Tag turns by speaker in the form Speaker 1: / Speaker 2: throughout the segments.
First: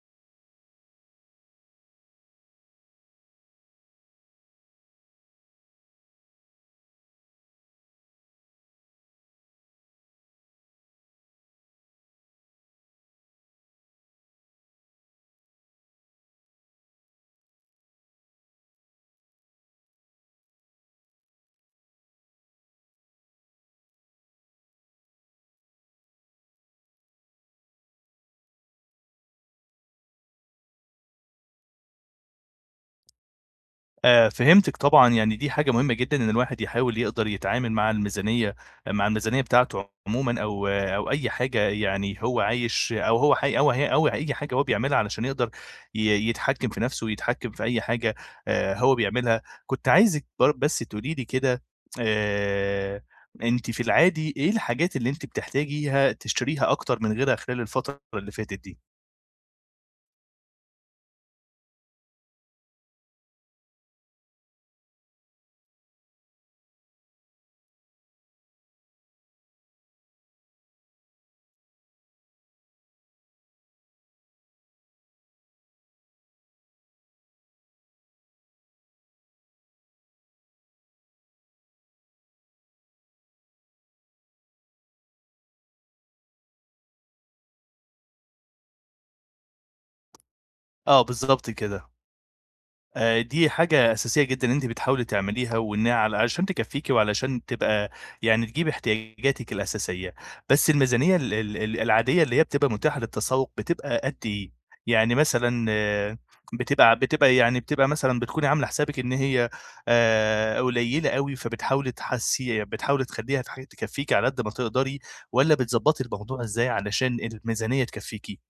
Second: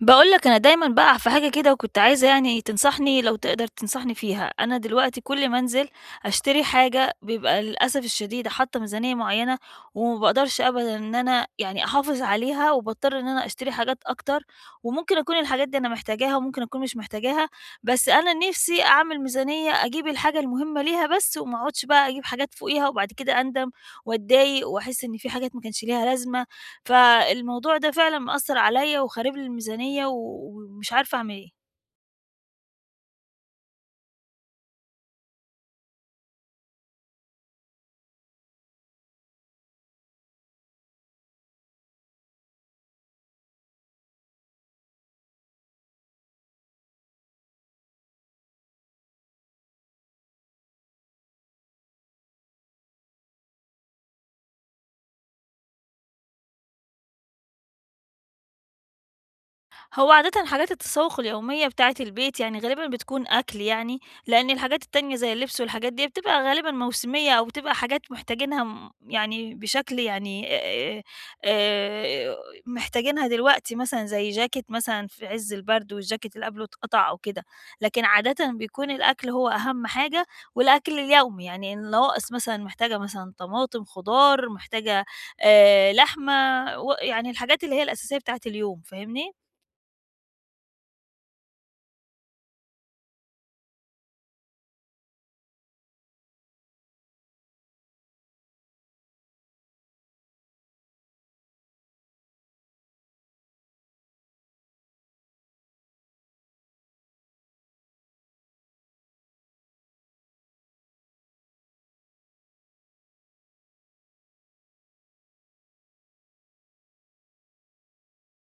Speaker 1: باقول لك أنا دايمًا باقع في حاجة كده وكنت عايزة يعني تنصحني لو تقدر تنصحني فيها، أنا دلوقتي كل ما أنزل أشتري حاجة بيبقى للأسف الشديد حاطة ميزانية معيّنة وما باقدرش أبدًا إن أنا يعني أحافظ عليها وباضطر إن أنا أشتري حاجات أكتر، وممكن أكون الحاجات دي أنا محتاجاها وممكن أكون مش محتاجاها، بس أنا نِفْسي أعمل ميزانية أجيب الحاجة المهمة ليها بس وما أقعدش بقى أجيب حاجات فوقيها وبعد كده أندم وأتضايق وأحس إن في حاجات ما كانش ليها لازمة فالموضوع ده فعلًا مأثّر عليَّ وخارب لي الميزانية و ومش عارفة أعمل إيه.
Speaker 2: آه، فهمتِك طبعًا، يعني دي حاجة مهمة جدًا إن الواحد يحاول يقدر يتعامل مع الميزانية بتاعته عمومًا، أو أي حاجة، يعني هو عايش أو هو حي أو هي، أو أي حاجة هو بيعملها علشان يقدر يتحكم في نَفْسه ويتحكم في أي حاجة هو بيعملها. كنت عايزِك بس تقولي لي كده. آآ، أنتِ في العادي إيه الحاجات اللي أنتِ بتحتاجيها تشتريها أكتر من غيرها خلال الفترة اللي فاتت دي؟
Speaker 1: هو عادةً حاجات التسوق اليومية بتاعة البيت يعني غالبًا بتكون أكل يعني، لأن الحاجات التانية زي اللبس والحاجات دي بتبقى غالبًا موسمية أو بتبقى حاجات محتاجينها م يعني بشكل يعني آآ، محتاجينها دلوقتي مثلًا زي جاكيت مثلًا في عز البرد والجاكيت اللي قبله اتقطع أو كده، لكن عادةً بيكون الأكل هو أهم حاجة والأكل اليومي، يعني النواقص مثلًا محتاجة مثلًا طماطم، خضار، محتاجة لحمة و يعني الحاجات اللي هي الأساسية بتاعة اليوم، فاهمني؟
Speaker 2: آه، بالضبط كده. دي حاجة أساسية جدًا أنتِ بتحاولي تعمليها، وإنها على عشان تكفّيكِ وعلشان تبقى، يعني تجيبي احتياجاتِك الأساسية. بس الميزانية ال ال ال العادية اللي هي بتبقى متاحة للتسوّق بتبقى قد إيه؟ يعني مثلًا، بتبقى يعني مثلًا بتكوني عاملة حسابِك إن هي قليلة أوي، فبتحاولي تحسّي بتحاولي تخلّيها تكفّيكِ على قد ما تقدري، والّا بتضبّطي الموضوع إزاي علشان الميزانية تكفّيكِ؟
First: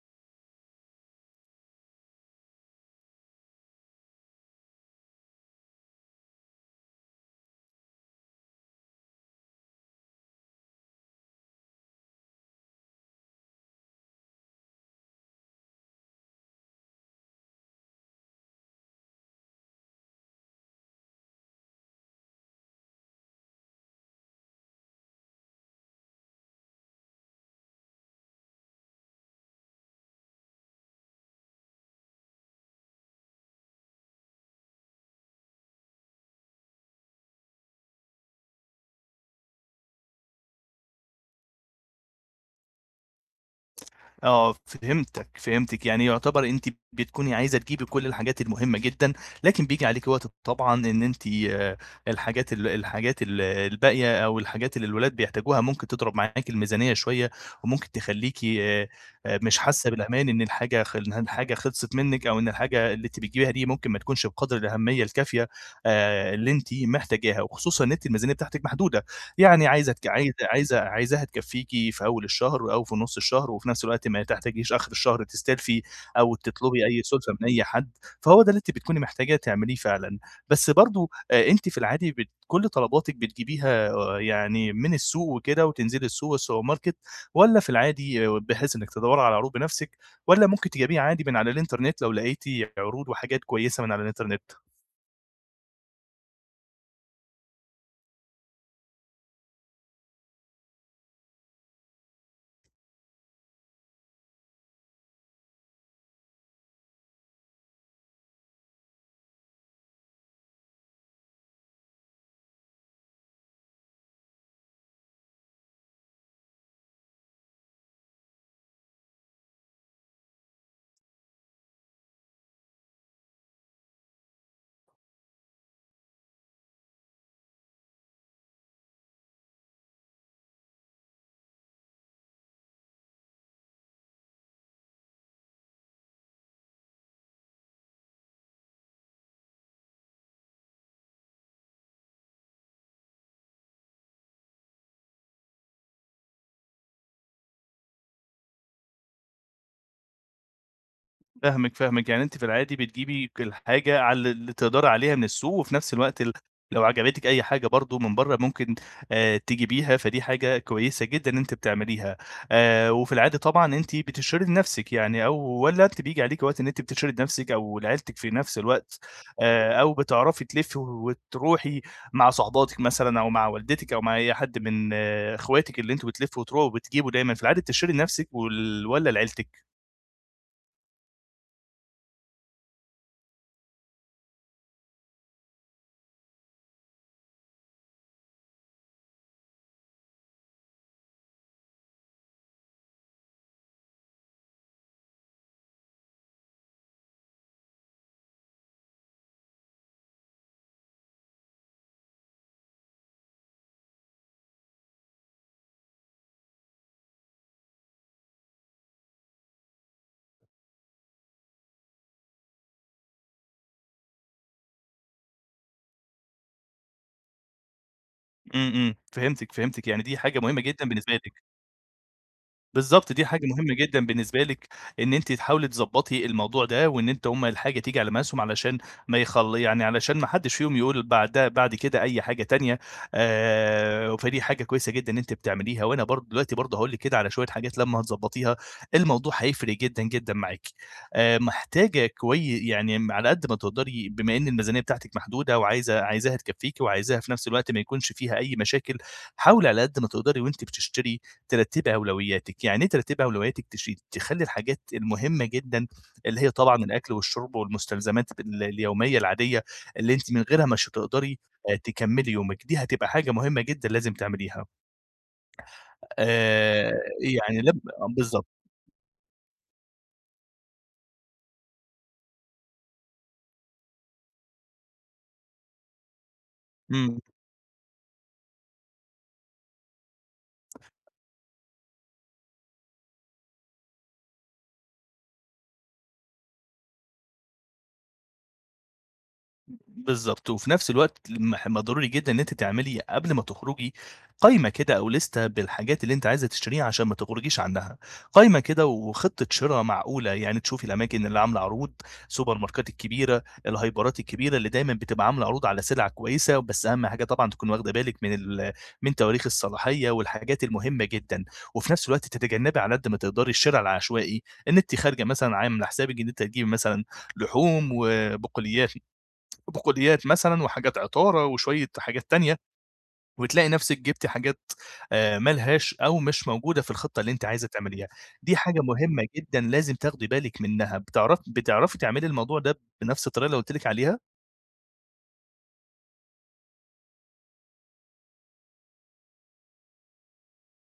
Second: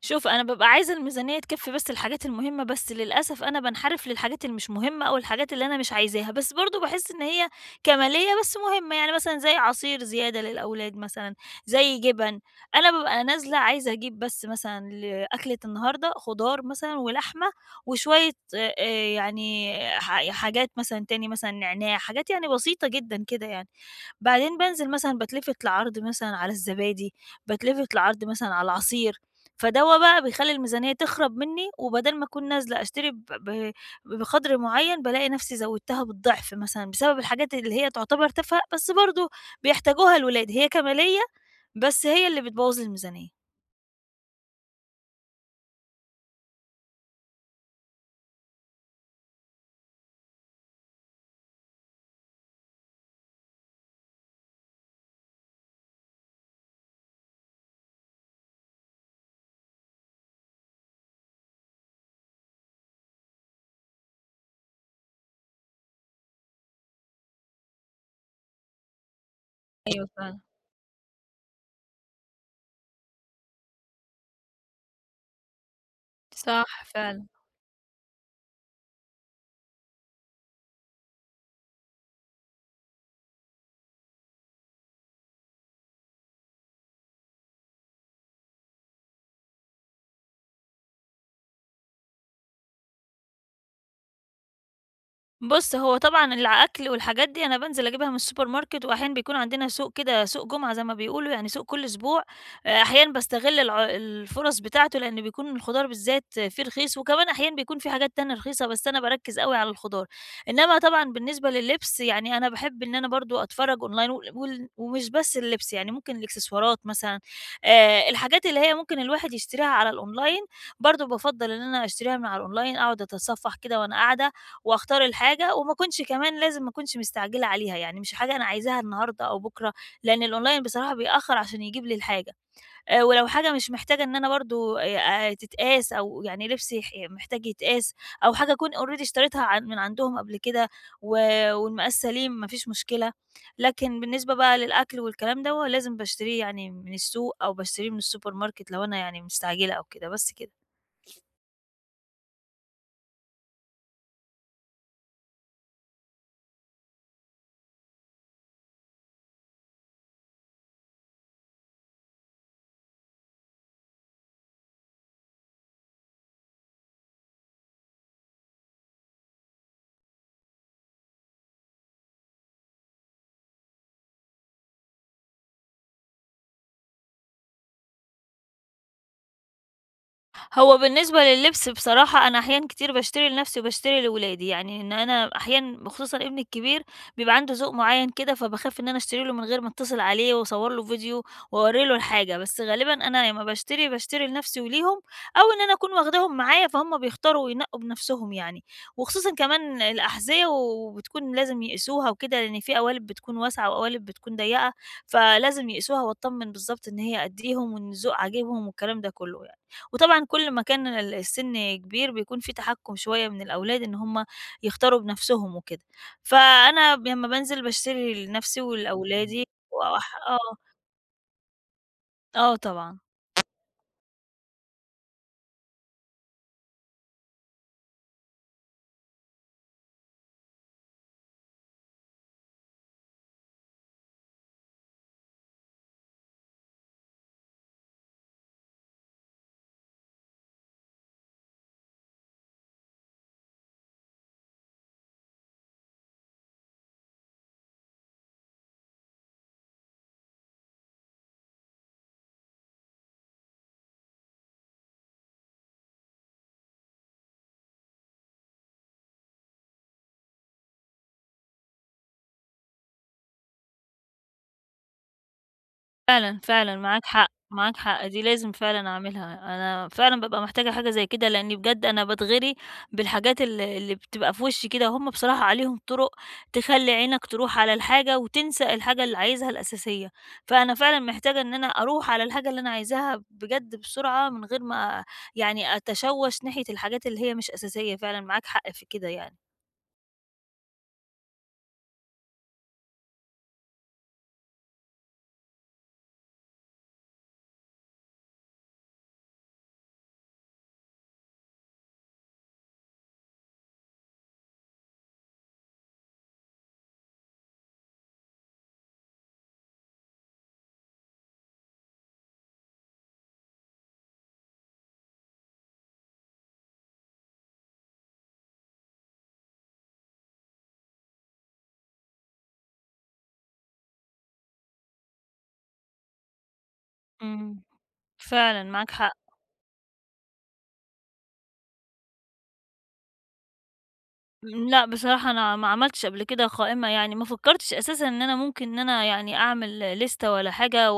Speaker 1: شوف أنا بابقى عايزة الميزانية تكفّي بس الحاجات المهمة، بس للأسف أنا بانحرف للحاجات اللي مش مهمة أو الحاجات اللي أنا مش عايزاها، بس برضه باحس إن هي كمالية بس مهمة، يعني مثلًا زي عصير زيادة للأولاد مثلًا، زي جبن، أنا بابقى نازلة عايزة أجيب بس مثلًا لأكلة النهارده خضار مثلًا ولحمة وشوية يعني حاجات مثلًا تاني مثلًا نعناع، حاجات يعني بسيطة جدًا كده يعني. بعدين بانزل مثلًا باتلفت لعرض مثلًا على الزبادي، باتلفت لعرض مثلًا على العصير، فدَوّة بقى بيخلّي الميزانية تخرب منّي، وبدال ما أكون نازلة أشتري ب ب بقدر معيّن، بالاقي نفسي زوّدتها بالضعف مثلًا، بسبب الحاجات اللي هي تعتبر تافهة، بس برضه بيحتاجوها الولاد، هي كمالية بس هي اللي بتبوّظ الميزانية.
Speaker 2: اه، فهمتك. يعني يعتبر انت بتكوني عايزه تجيبي كل الحاجات المهمه جدا، لكن بيجي عليك وقت طبعا ان انت آه، الحاجات الباقيه، او الحاجات اللي الولاد بيحتاجوها ممكن تضرب معاك الميزانيه شويه، وممكن تخليكي مش حاسه بالامان ان الحاجه خلصت منك، او ان الحاجه اللي انت بتجيبيها دي ممكن ما تكونش بقدر الاهميه الكافيه اللي انت محتاجاها، وخصوصا ان انت الميزانيه بتاعتك محدوده. يعني عايزة تك
Speaker 1: أيوه
Speaker 2: عايزة
Speaker 1: فعلًا،
Speaker 2: عايزة عايزاها تكفّيكِ في أول الشهر أو في نُص الشهر، وفي نفس الوقت ما تحتاجيش آخر الشهر تستلفي أو
Speaker 1: صح
Speaker 2: تطلبي أي
Speaker 1: فعلًا.
Speaker 2: سُلفة من أي حد. فهو ده اللي أنتِ بتكوني محتاجة تعمليه فعلًا. بس برضه، أنتِ في العادي كل طلباتِك بتجيبيها، يعني من السوق وكده وتنزلي السوق والسوبر ماركت، والّا في العادي، بحيث إنِّك تدوّري على عروض بنفسِك، والّا ممكن تجيبيه عادي من على الإنترنت لو لقيتِ عروض وحاجات كويسة من على الإنترنت؟
Speaker 1: بُص، هو طبعًا الأكل والحاجات دي أنا بانزل أجيبها من السوبر ماركت، وأحيانًا بيكون عندنا سوق كده سوق جمعة زي ما بيقولوا، يعني سوق كل أسبوع، أحيانًا باستغل الفرص بتاعته، لإن بيكون الخضار بالذات فيه رخيص، وكمان أحيانًا بيكون في حاجات تانية رخيصة، بس أنا باركّز أوي على الخضار. إنما طبعًا بالنسبة لللبس، يعني أنا باحب إن أنا برضه أتفرّج أونلاين وال وال ومش بس اللبس، يعني ممكن الإكسسوارات مثلًا، الحاجات اللي هي ممكن الواحد يشتريها على الأونلاين، برضه بافضّل إن أنا أشتريها من على الأونلاين، أقعد أتصفّح كده وأنا قاعدة، واختار الحاجة وما أكونش كمان لازم ما أكونش مستعجلة عليها، يعني مش حاجة أنا عايزاها النهارده أو بُكرة، لإن الأونلاين بصراحة بيأخّر عشان يجيب لي الحاجة، ولو حاجة مش محتاجة إن أنا برضه تتقاس أو يعني لبسي محتاج يتقاس أو حاجة أكون already اشتريتها عن من عندهم قبل كده و والمقاس سليم ما فيش مشكلة، لكن بالنسبة بقى للأكل والكلام دوّة لازم باشتريه يعني من السوق أو باشتريه من السوبر ماركت لو أنا يعني مستعجلة أو كده، بس كده.
Speaker 2: فاهمِك، فاهمِك. يعني أنتِ في العادي بتجيبي الحاجة على اللي تقدري عليها من السوق، وفي نفس الوقت لو عجبتِك أي حاجة برضه من برّه ممكن تجيبيها، فدي حاجة كويسة جدًا إن أنتِ بتعمليها. وفي العادي طبعًا أنتِ بتشتري لنفسِك، يعني أو والّا أنتِ بييجي عليكِ وقت إن أنتِ بتشتري لنفسِك أو لعيلتِك في نفس الوقت، أو بتعرفي تلفّي وتروحي مع صاحباتِك مثلًا أو مع والدتِك أو مع أي حد من إخواتِك اللي أنتم بتلفّوا وتروحوا وبتجيبوا دايمًا، في العادي بتشتري لنفسِك والّا لعيلتِك؟
Speaker 1: هو بالنسبة لللبس بصراحة أنا أحيان كتير باشتري لنفسي وباشتري لولادي، يعني إن أنا أحيانا خصوصًا ابني الكبير بيبقى عنده ذوق معيّن كده، فباخاف إن أنا أشتري له من غير ما أتصل عليه وأصور له فيديو وأورّي له الحاجة، بس غالبًا أنا لمّا باشتري، باشتري لنفسي وليهم، أو إن أنا أكون واخداهم معايا فهُم بيختاروا وينقّوا بنفسهم يعني، وخصوصًا كمان الأحذية وبتكون لازم يقيسوها وكده، لإن في قوالب بتكون واسعة وقوالب بتكون ضيّقة، فلازم يقيسوها وأتطمن بالضبط إن هي قدّيهم وإن الذوق عاجبهم والكلام ده كله يعني. وطبعًا كل ما كان السن كبير بيكون في تحكُّم شوية من الأولاد إن هم يختاروا بنفسهم وكده. فأنا لمّا بانزل باشتري لنفسي
Speaker 2: إمم، إمم،
Speaker 1: ولأولادي
Speaker 2: فهمتِك، فهمتِك. يعني دي حاجة مهمة
Speaker 1: آه،
Speaker 2: جدًا بالنسبة لِك.
Speaker 1: آه طبعًا.
Speaker 2: بالضبط، دي حاجة مهمة جدًا بالنسبة لِك، إن أنتِ تحاولي تضبّطي الموضوع ده، وإن أنتِ هُم الحاجة تيجي على مقاسهم، علشان ما يخل يعني علشان ما حدش فيهم يقول بعدها بعد كده أي حاجة تانية. فدي حاجة كويسة جدًا إن أنتِ بتعمليها، وأنا برضه دلوقتي برضه هاقول لِك كده على شوية حاجات لمّا هتضبّطيها، الموضوع هيفرق جدًا، جدًا معاكِ. محتاجة يعني على قد ما تقدري، بما إن الميزانية بتاعتِك محدودة، وعايزة عايزاها تكفّيكِ وعايزاها في نفس الوقت ما يكونش فيها أي مشاكل. حاولي على قد ما تقدري، وأنتِ بتشتري ترتّبي أولوياتِك، يعني إيه ترتّبي أولوياتِك تخلّي الحاجات المهمة جدًا اللي هي طبعًا الأكل والشرب والمستلزمات اليومية العادية اللي أنتِ من غيرها مش هتقدري تكمّلي يومِك، دي هتبقى حاجة مهمة جدًا لازم تعمليها.
Speaker 1: فعلًا، فعلًا
Speaker 2: آآ
Speaker 1: معاك حق،
Speaker 2: يعني
Speaker 1: معاك
Speaker 2: لم
Speaker 1: حق،
Speaker 2: آه
Speaker 1: دي
Speaker 2: بالضبط.
Speaker 1: لازم فعلًا أعملها، أنا فعلًا بابقى محتاجة حاجة زي كده، لإني بجد أنا باتغري بالحاجات اللي بتبقى في وشي كده، وهُم بصراحة عليهم طُرق تخلّي
Speaker 2: إمم.
Speaker 1: عينك تروح على الحاجة وتنسى الحاجة اللي عايزها الأساسية، فأنا فعلًا محتاجة إن أنا أروح على الحاجة اللي أنا عايزاها بجد بسرعة، من غير ما يعني أتشوّش ناحية الحاجات اللي هي مش أساسية، فعلًا معاك حق في كده يعني.
Speaker 2: بالضبط، وفي نفس الوقت ما ضروري جدًا إن أنتِ تعملي قبل ما تخرجي قايمة كده أو ليستة بالحاجات اللي أنتِ عايزة تشتريها عشان ما تخرجيش عنها، قايمة كده وخطة شرا معقولة، يعني تشوفي الأماكن اللي عاملة عروض، سوبر ماركات الكبيرة، الهايبرات الكبيرة اللي دايمًا بتبقى عاملة عروض على سلع كويسة. بس أهم حاجة طبعًا تكوني واخدة بالِك من تواريخ الصلاحية والحاجات المهمة جدًا، وفي نفس الوقت تتجنبي على قد ما تقدري الشرا العشوائي، إن أنتِ خارجة مثلًا عاملة حسابِك إن أنتِ هتجيبي مثلًا لحوم وبقوليات مثلًا وحاجات عطارة وشوية حاجات تانية، وتلاقي نَفْسِك جِبتِ حاجات ما لهاش أو مش موجودة في الخطة اللي أنتِ
Speaker 1: إمم،
Speaker 2: عايزة تعمليها. دي
Speaker 1: فعلًا
Speaker 2: حاجة
Speaker 1: معاك حق.
Speaker 2: مهمة جدًا لازم تاخدي بالِك منّها. بتعرفي تعملي الموضوع ده بنَفْس الطريقة اللي قُلت لِك عليها؟
Speaker 1: لأ، بصراحة أنا ما عملتش قبل كده قائمة يعني، ما فكّرتش أساسًا إن أنا ممكن إن أنا يعني أعمل لِستة ولا حاجة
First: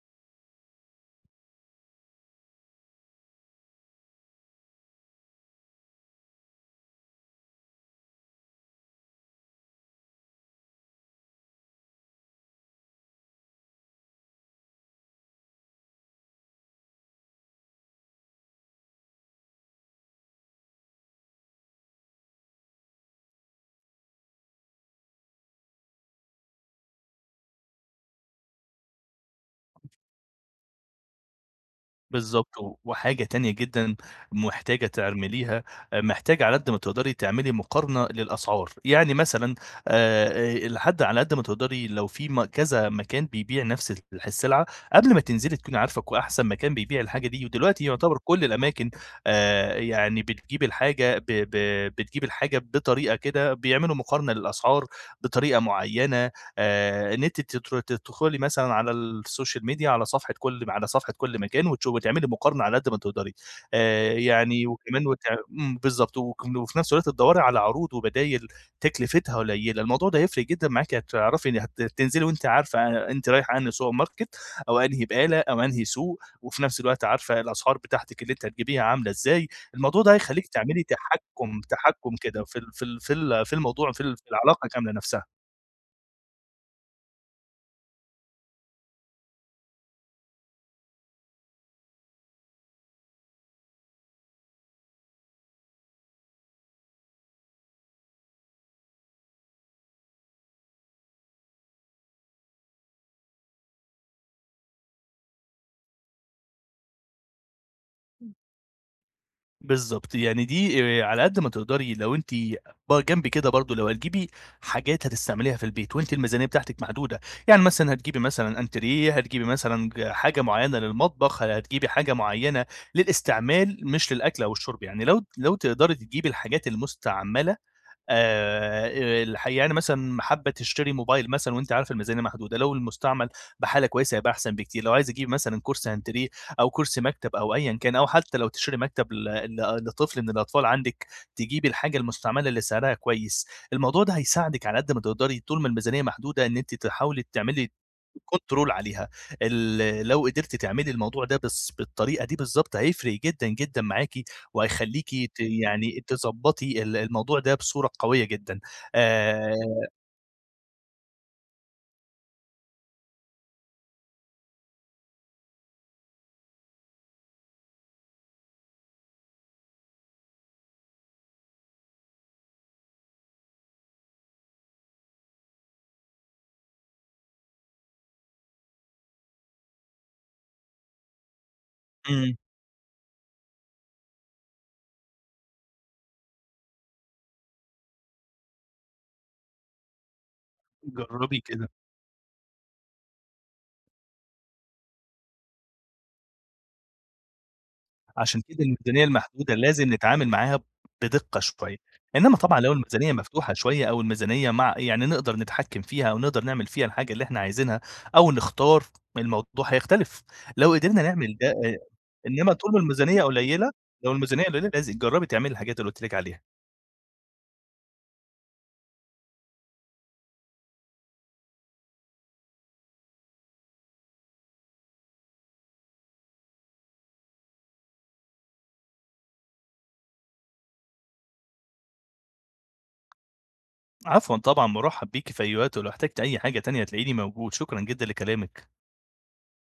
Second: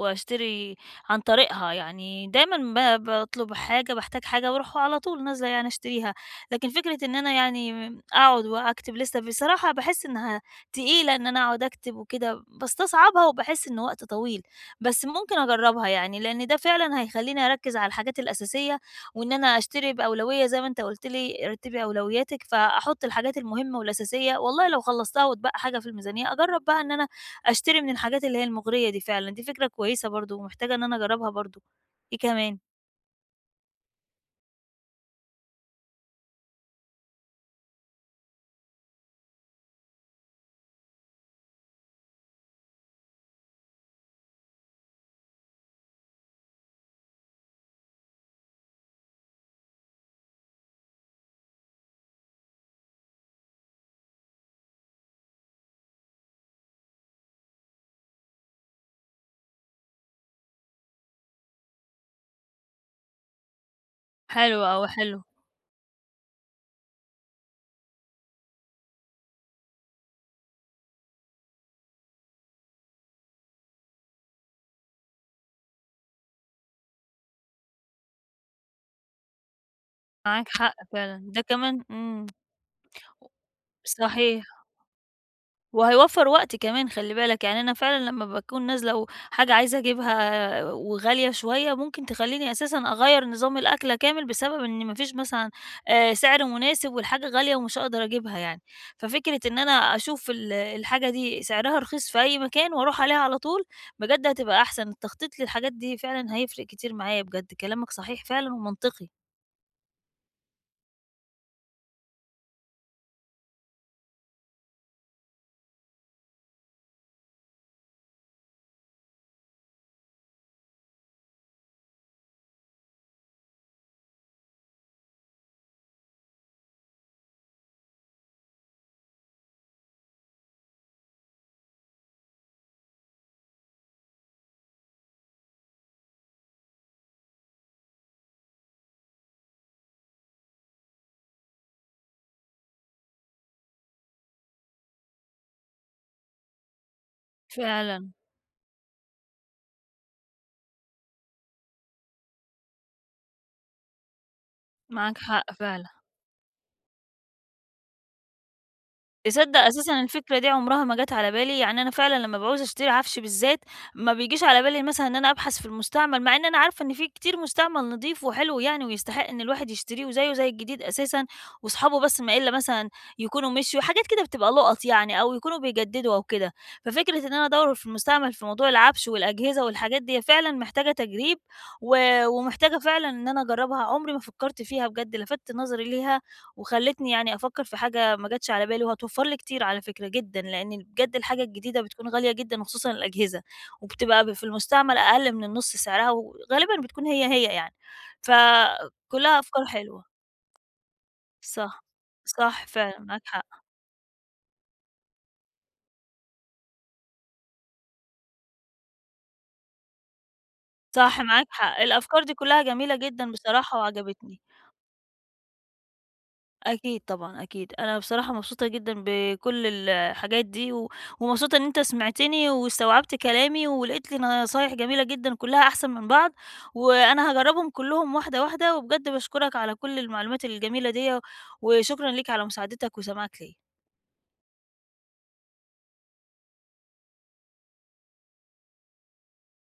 Speaker 1: وأشتري عن طريقها، يعني دايمًا باطلب حاجة، باحتاج حاجة باروح على طول نازلة يعني أشتريها، لكن فكرة إن أنا يعني أقعد وأكتب لِستة بصراحة باحس إنها تقيلة إن أنا أقعد أكتب وكده، باستصعبها وباحس إن وقت طويل، بس ممكن أجرّبها يعني، لإن ده فعلًا هيخلّيني أركّز على الحاجات الأساسية وإن أنا أشتري بأولوية زي ما أنت قُلت لي رتّبي أولوياتِك، فأحُط الحاجات المهمة والأساسية، والله لو خلّصتها واتبقى حاجة في الميزانية، أجرّب بقى إن أنا أشتري من الحاجات اللي هي المُغرية دي فعلًا، دي فكرة كويسة برضه ومحتاجة إن أنا أجرّبها برضه. إيه
Speaker 2: بالضبط،
Speaker 1: كمان؟
Speaker 2: وحاجة تانية جدًا محتاجة تعمليها. آه، محتاجة على قد ما تقدري تعملي مقارنة للأسعار، يعني مثلًا لحد على قد ما تقدري لو في كذا مكان بيبيع نفس السلعة، قبل ما تنزلي تكوني عارفة أحسن مكان بيبيع الحاجة دي. ودلوقتي يعتبر كل الأماكن يعني بتجيب الحاجة بطريقة كده، بيعملوا مقارنة للأسعار بطريقة معينة. إن أنتِ تدخلي مثلًا على السوشيال ميديا على صفحة كل مكان وتعملي مقارنة على قد ما تقدري،
Speaker 1: حلو
Speaker 2: يعني
Speaker 1: أوي،
Speaker 2: وكمان
Speaker 1: حلو،
Speaker 2: إمم بالضبط. وفي نفس الوقت تدوّري على عروض وبدايل تكلفتها قليلة، الموضوع ده هيفرق جدًا معاكِ. هتعرفي إن تنزلي وأنتِ عارفة أنتِ رايحة أنهي سوبر ماركت أو أنهي بقالة أو أنهي سوق، وفي نفس الوقت عارفة الأسعار بتاعتِك اللي أنتِ هتجيبيها عاملة إزاي. الموضوع ده هيخلّيكِ
Speaker 1: معاك حق
Speaker 2: تعملي
Speaker 1: فعلًا، ده
Speaker 2: تحكُّم
Speaker 1: كمان
Speaker 2: تحكُّم كده في الموضوع، في
Speaker 1: صحيح.
Speaker 2: العلاقة كاملة نفسها.
Speaker 1: وهيوفّر وقت كمان خلّي بالك، يعني أنا فعلًا لمّا باكون نازلة وحاجة عايزة أجيبها وغالية شوية، ممكن تخلّيني أساسًا أغيّر نظام الأكلة كامل بسبب إن ما فيش مثلًا سعر مناسب والحاجة غالية ومش هاقدر أجيبها يعني. ففكرة إن أنا أشوف الحاجة دي سعرها رخيص في أي مكان وأروح عليها على طول، بجد هتبقى أحسن، التخطيط للحاجات دي فعلًا هيفرق كتير معايا بجد، كلامك صحيح فعلًا ومنطقي.
Speaker 2: بالضبط، يعني دي على قد ما تقدري، لو أنتِ جنب كده برضه لو هتجيبي حاجات هتستعمليها في البيت وأنتِ الميزانية بتاعتِك محدودة، يعني مثلًا هتجيبي مثلًا أنتريه، هتجيبي مثلًا حاجة معيّنة للمطبخ، هتجيبي حاجة معيّنة للاستعمال مش للأكل أو الشرب، يعني لو تقدري تجيبي الحاجات المستعملة. الحقيقة يعني مثلًا حابة تشتري موبايل مثلًا وأنتِ عارفة الميزانية محدودة، لو المستعمل بحالة كويسة هيبقى أحسن بكتير. لو عايزة تجيبي مثلًا كرسي هانتريه أو كرسي مكتب أو أيًا كان، أو حتى لو تشتري مكتب ل ل لطفل من الأطفال عندِك، تجيبي الحاجة المستعملة اللي سعرها كويس. الموضوع ده هيساعدِك على قد ما تقدري طول ما الميزانية محدودة إن أنتِ تحاولي تعملي
Speaker 1: فعلًا،
Speaker 2: كنترول عليها. لو قدرتِ تعملي الموضوع ده بالطريقة دي بالضبط هيفرق جدًا، جدًا معاكِ، وهيخلّيكِ
Speaker 1: معاك حق فعلًا.
Speaker 2: يعني تضبّطي الموضوع ده بصورة قوية جدًا. آآ
Speaker 1: تصدّق أساسًا الفكرة دي عمرها ما جات على بالي، يعني أنا فعلًا لمّا باعوز أشتري عفش بالذات، ما بيجيش على بالي مثلًا إن أنا أبحث في المستعمل، مع إن أنا عارفة إن في كتير مستعمل نضيف وحلو يعني ويستحق إن الواحد يشتريه وزيه زي الجديد أساسًا، واصحابه بس ما إلا مثلًا يكونوا مشيوا، حاجات كده بتبقى لُقط يعني أو يكونوا بيجددوا أو كده، ففكرة إن أنا أدوّر في المستعمل في موضوع العفش والأجهزة والحاجات دي فعلًا محتاجة تجريب،
Speaker 2: إمم،
Speaker 1: ومحتاجة فعلًا إن أنا أجرّبها، عمري ما فكّرت فيها بجد، لفتت نظري ليها وخلّتني يعني أفكّر في حاجة ما جاتش على بالي، وهتوفّر لي كتير على فكرة جدًا، لإن بجد
Speaker 2: جرّبي
Speaker 1: الحاجة
Speaker 2: كده.
Speaker 1: الجديدة بتكون غالية جدًا وخصوصًا الأجهزة، وبتبقى في المستعمل أقل من النُص سعرها، وغالبًا بتكون هي يعني.
Speaker 2: عشان كده الميزانية
Speaker 1: فكلّها
Speaker 2: المحدودة
Speaker 1: أفكار
Speaker 2: لازم
Speaker 1: حلوة.
Speaker 2: نتعامل معاها بدقة شوية،
Speaker 1: صح،
Speaker 2: إنّما طبعًا
Speaker 1: صح
Speaker 2: لو
Speaker 1: فعلًا
Speaker 2: الميزانية
Speaker 1: معاك
Speaker 2: مفتوحة
Speaker 1: حق،
Speaker 2: شوية، أو الميزانية يعني نقدر نتحكّم فيها أو نقدر نعمل فيها الحاجة اللي إحنا عايزينها أو نختار، الموضوع هيختلف، لو قدرنا
Speaker 1: صح
Speaker 2: نعمل
Speaker 1: معاك
Speaker 2: ده.
Speaker 1: حق. الأفكار دي
Speaker 2: إنّما
Speaker 1: كلّها
Speaker 2: طول ما
Speaker 1: جميلة
Speaker 2: الميزانية
Speaker 1: جدًا
Speaker 2: قليّلة،
Speaker 1: بصراحة
Speaker 2: لو
Speaker 1: وعجبتني.
Speaker 2: الميزانية قليّلة جرّبي تعملي الحاجات اللي قُلت لِك عليها.
Speaker 1: أكيد طبعًا، أكيد. أنا بصراحة مبسوطة جدًا بكل الحاجات دي، ومبسوطة إن أنت سمعتني واستوعبت كلامي، ولقيت لي نصايح جميلة جدًا كلها أحسن من بعض، وأنا هاجربهم كلهم واحدة، واحدة، وبجد باشكرك على كل المعلومات الجميلة ديّة، وشكرًا ليك على مساعدتك وسماعك ليّا.
Speaker 2: عفوًا طبعًا، مُرحّب بيكِ في أي وقت، ولو احتجتِ أي حاجة تانية هتلاقيني موجود، شكرًا جدًا لكلامِك.